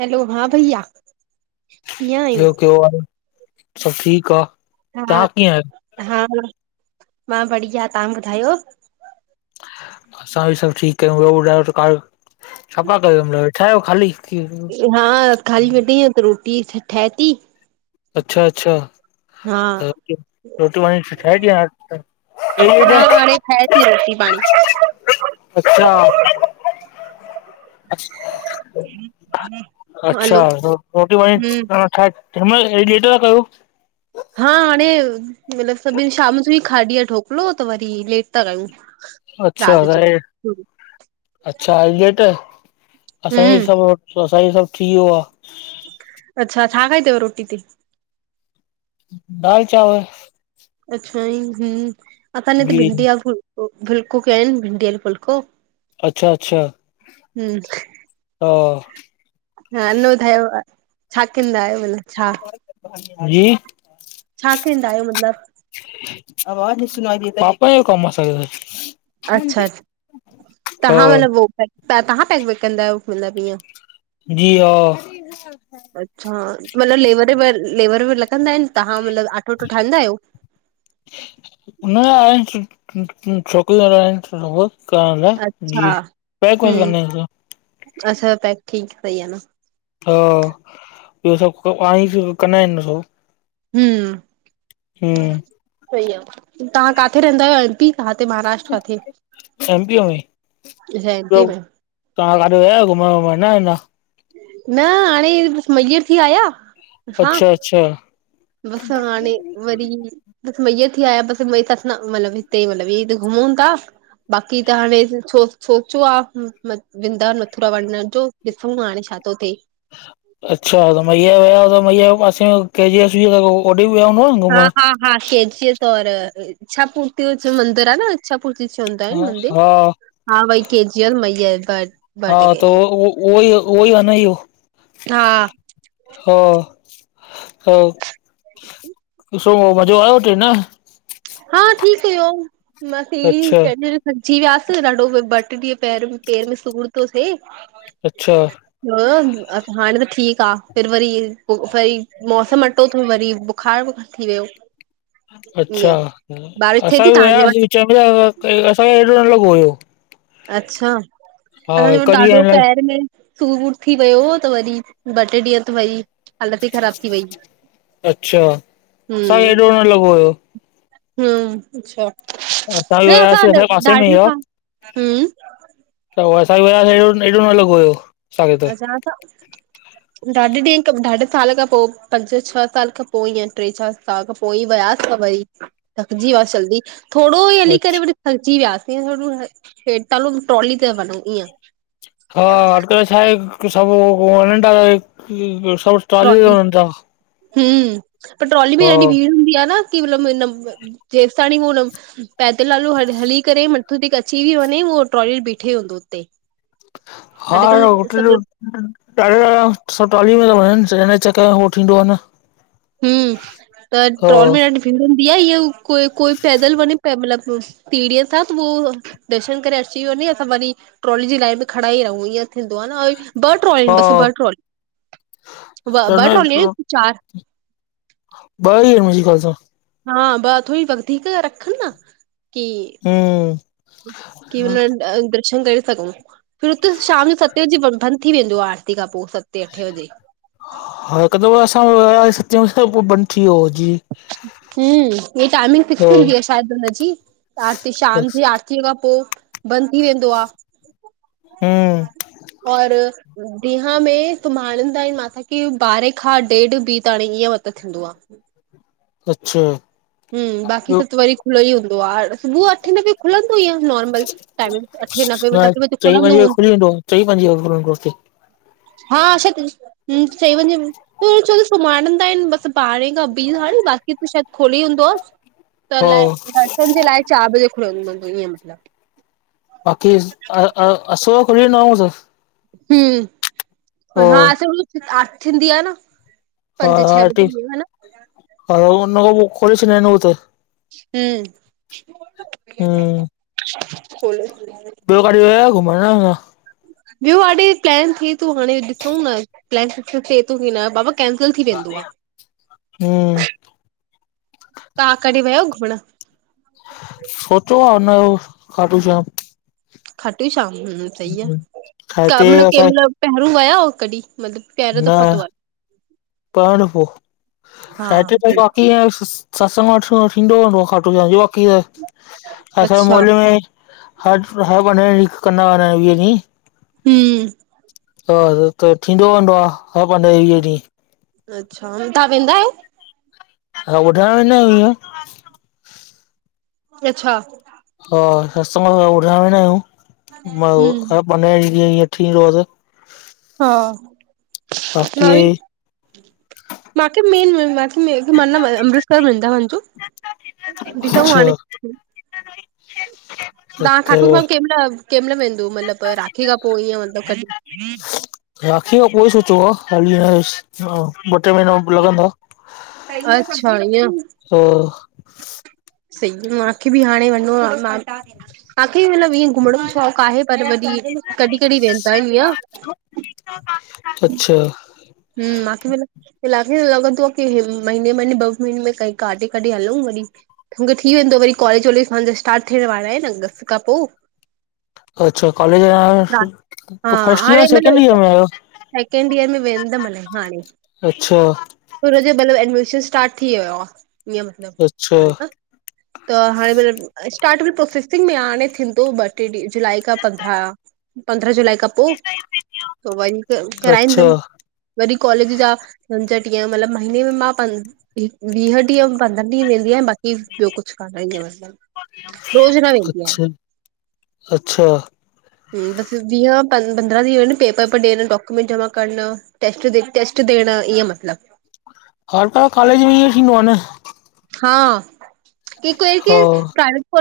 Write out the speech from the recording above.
Hello, हा भईया कीअं? आहियो? ॿियो कहिड़ो आ, सब ठीकु आ, हा तव्हां कीअं आयो? हा, मां बढ़िया, तहां ॿुधायो? असां बि सब ठीकु आंयूं, ॿियो ॿुधायो त कार छा पा कयो, वेठा आयो ख़ाली? हा खाली वेठी हस त रोटी ठहे ती। अच्छा अच्छा हा रोटी मानी सुठाहेॾ [unintelligible] हा हाणे ठाए थी रोटी पाणी। अच्छा! हलो अच्छा रोटी पाणी हम्म शाम ऐॾी लेट था कयो? हा हाणे मतिलबु सभिन शाम जो ई खाधीआ ढोकिलो त वरी लेट था कयूं। अच्छा राति जी। हाड़े, अच्छा इये त असांजी हम्म सब, असांजी सब थी वियो आ। अच्छा, छा खाई तव रोटी ते? दाल चांवर अच्छा ई हम, असां इ ते जी, भिंडी ए फुलको फुलको कयूंनि भिंडी आलू फुलको। अच्छा अच्छा हम ह [inaudible] हा अन ॿुधायो छा कंदा आहियो भला, छा? जी छा कंदा आहियो मतिलबु? आवाज़ नही सुनाई देता, पापा जो कमु आ असांजो त। अच्छा तहां मतलबु तवहां पैक वैक कंदा आहियो मतलबु इअं। जी हा अच्छा मतिलबु लेबर वेबर, लेबर वेबर लॻंदा आहिन, तहां मतलबु आटो वटो ठाहींदा आहियो? [unintelligible] छोकिरी वारा आहिन काल अच्छा जी पैक वैक कंदा आहियूं अंसां [unintelligible] [inaudible] अच्छाैक ठीक सही आहे न [unintelligible] हा ॿियो सभु पाडई कंदा आहिनि [unintelligible] हम हम सही आहे तव्हां किथे रहंदा आहियो एम पी मा त महारा [unintelligible] एम पीअ में एम ॿियो पी में तव्हां काॾे वया आहियो घुमड़ वुमड़ न अञा न हाणे महियर थी आया हा अच्छा अच्छा बस हाणे वरी बस महियर थी आया बसई तस [unintelligible] न मतलब हिते मतलब ईते घुमूं था बाक़ी त हाणे सोचो आहे वृंदा मथुरा वञण जो ॾिसूं था हाणे छा थो थिए अच्छा त महियर विया हुआ त मैया जे पासे में के एस [unintelligible] आहे ओॾे बि विया हूंदो न हा घुमण हा हा कैजी [unintelligible] तौर छा पूर्ती हुजे मंदर आहे न इच्छापुर्ती चंवदा आहिन हा मंदर हा हा भई के जी र मै बट [unintelligible] हा त उहोई उहोई आहे न इयो हा हा ह [inaudible] पो मज़ो आयो उते, न। हा ठीकु हुयो बस सीढी़ अच्छा चढ़ अची वियास, ॾाढो ॿ टे ॾींहं पेहरूं पेर में सूर तो थे। अच्छा। ह हाणे त ठीकु आहे फिर वरी, वरी मौसम मटो थो वरी बुखार थी वयो अच्छा, बारिश थिए असां थी बि तव्हांजे वयासीं वटि विच में असांखे एॾो न लॻो हुयो। अच्छा, हा असाँजे कॾहिं ॾाढो आहिनि लाइ पेर में सूर दूर थी वियो त वरी ॿ टे ॾींहं त वई हालत ही ख़राब थी वई, अच्छा असांखे हम्म हेॾो न लॻो हुयो हम्म अच्छा, बि न असां वियासीं असांजे पासे में ई ॾाढे आहे खां हम्म त उ असां बि वियासे एॾो न लॻो हुयो। असांखे असां [inaudible] डाढे ॾींहं खां, डाढे साल खां पो पंज छह साल खां पो ईअं टे चारि साल खा पोई वियास त वरी, थकजी वियास जल्दी। थोरो ई हली करे अच्छा वरी थकजी वियासीं, हेेठ तालो ट्रौली ते वॼंउ, ईअं हा, अॼकल छाहे सब [unintelligible] वॼन ता त ट्राली में ट्रॉली वञनि ता हम्म, पर ट्रोली में एॾी भीण हूंदी आहे न कि मतलब जेस्ताणी हू पैदल हलो हली, हली करे मथो टेके अची बि वञे उहो ट्रोली बीठे हूंदो हुते। हा अॼुकल्ह ॾाढे सभु सालन खां, सब ट्रॉलीअ में ता वञन त हिन जे चक्कर में हो थींदो आ न। हूं, त अॼ हा ट्रॉल में हूंदी आ, या कोई कोई पैदल वंञे मतलब सीड़ीअ सां त वो दर्शन करे अची वंञे, असां वरी ट्रॉली जी लाइन में खड़ा ई रहूं, ईएं थींदो आ न। ॿ ट्रॉली एन, हा बस ब ट्रॉली, त हुन ॿ ट्रॉली एन कि चार? ॿ ई एन, मुंजे ख़्याल सां। हा, ॿ थोड़ी वधीक रखन न, की हूं की मत्लब, दर्शन करे सघूं। फिर त शाम जो सतें बजे बंद थी वेंदो आ, आरती खां पो सतें, अठें बजे। हा, हिक दफ़ो असां वयास सतें बजे खां पो, बंद थी व्यो जी। हूं,, हे टाइमिंग फिक्स हूंदी आ शायद हुनजी, आरती शाम जी आर आरती खां पो बंद थी वेंदो आ, हम्म और ॾींहं में सुम्हारंदा इन माता खे, ॿारहें खां, ॾेढ, ॿी तांणी, ईअं मत्लब थींदो आ। अच्छा हूं, बाक़ी ॿियो सभ त वरी खुलोई हूंदो आ, सुबूह अठें बजे खुलंदो ई आ, नॉर्मल टाइमिंग अठें, नवें, नवें बजे चईं पंजे खुलंदोई जो हूंदो। खुली वेंदो चईं पंजे जो खुली वेंदो हुते [unintelligible] हूं, चईं बजे, छो त सुमाणन्दा एन, बस ॿारें खां ॿीं तांणी बाक़ी त शायद खुली हूंदो आ, त हा अलाए दर्शन जे लाइ चार बजे खुलदो हुँदो, इअं मतलब बाक़ी असुर जो खुल्यल न हूंदो? हूं,, हा, अठें वॻे आरती थींदी आ न। हा पंजे हा, छह आरती, बजे ह न हा उन खां पो खोले छॾन्दा एन, हू त। हूं, खोले छॾदा एन। ॿयो काॾे, वयायो घुमण? ॿयो हाणे प्लैन थे तो, हाणे ॾिसऊं न, प्लैन सक्सेस थे तो की न, बाबा कैंसिल थी वेंदो आ। हूं तां, कॾी वयव घुमण? सोचो आ न हू खाटू श्याम। खटू श्याम, हूं, सही आ, छा क हिते मतलब के असां मतलब पहिरूं वया हो कॾी? मतलब पहिरो न दफ़ा तो वन् [unintelligible] सत्संग सही वत्संग आ। त थींदो हूंदो, खाटू श्याम जो, बाक़ी त असांजे अच्छा मोहल्ले में हर, हर पंद्रहें ॾींहं कंदा रहंदायूं, वीहें ॾींहं। हूं ह, त थींदो वेंदो आ, हर पंद्रहें वीहें ॾींह। अच्छा, तां वेंदायो? तां ॿुधण वेंदायो छा? अछा हा, सत्संग वत्संग ॿुधण वेंदायूं, हम्म मां पंद्रहें, वीहें ॾींह थी ईंदो हस। हा, बाक़ी नवी माखे, मेन मत्लब अमृतसर, व्रिंदावन जो। ॾिसूं अच्छा हाणे तहां त खाटू श्याम कं महिल कं महिल वेंदो मतिलबु राखी खां पोइ ईअं मतिलब क राखी जो कोई सोचो आ, हाली ॿ टे महीना लॻंदा। अचछा, ईअं। ह [inaudible] सही मांखे बि हाणे वंञिणो आ, मां तहांखे मतलबु इअं घुमण जो शौंक़ु आहे पर वरी कॾहिं कॾहिं वेंदा आहियूं इअं। अच्छा हम्म बाक़ी बि त लाॻे लॻंदो आ कि महीने, महिने ॿ महीने में क काॾे काॾे हलंउं, वरी मूंखे थी वेंदो, वरी कॉलेज वॉलेजा स्टार्ट थियण वारो आहिन अगस्त खां पो। अच्छा कॉलेज हा आयो फर्स्ट ईयर, हाणे सेकेंड ईयर मतिलबु में आयो? सेकेंड ईयर में वेंदम हाणे अच्छा जो भले एडमिशन स्टार्ट थी वियो आ। अच्छा त हाणे मतलब स्टार्ट मतलब प्रोसेसिंग में, हाणे थींदो बट जुलाई पंद्रह पंद्रह जुलाई खां पो, पो वरी अच्छा कराईंदमि। वरी कॉलेज जा पंज ॾींह मतलबु महीने में मां पंज वी हटी पंदहं, ॾींहं वेंदी आयां बाक़ी ई ॿियो कुछु करण ई आहे, मा रोज़ न वेंदी आयां। अच्छा अच्छा ह बस वीह प पंद्रह ॾींहं पेपर पेपर ॾेयण, डॉक्यूमेंट जमा करणु। टैस्-ट टेस्ट ॾियण, ईएं मतलब। हर कं कॉलेज में ईअं थींदो आ न। हा कि कोई हा केर प्राइवेट कॉलेज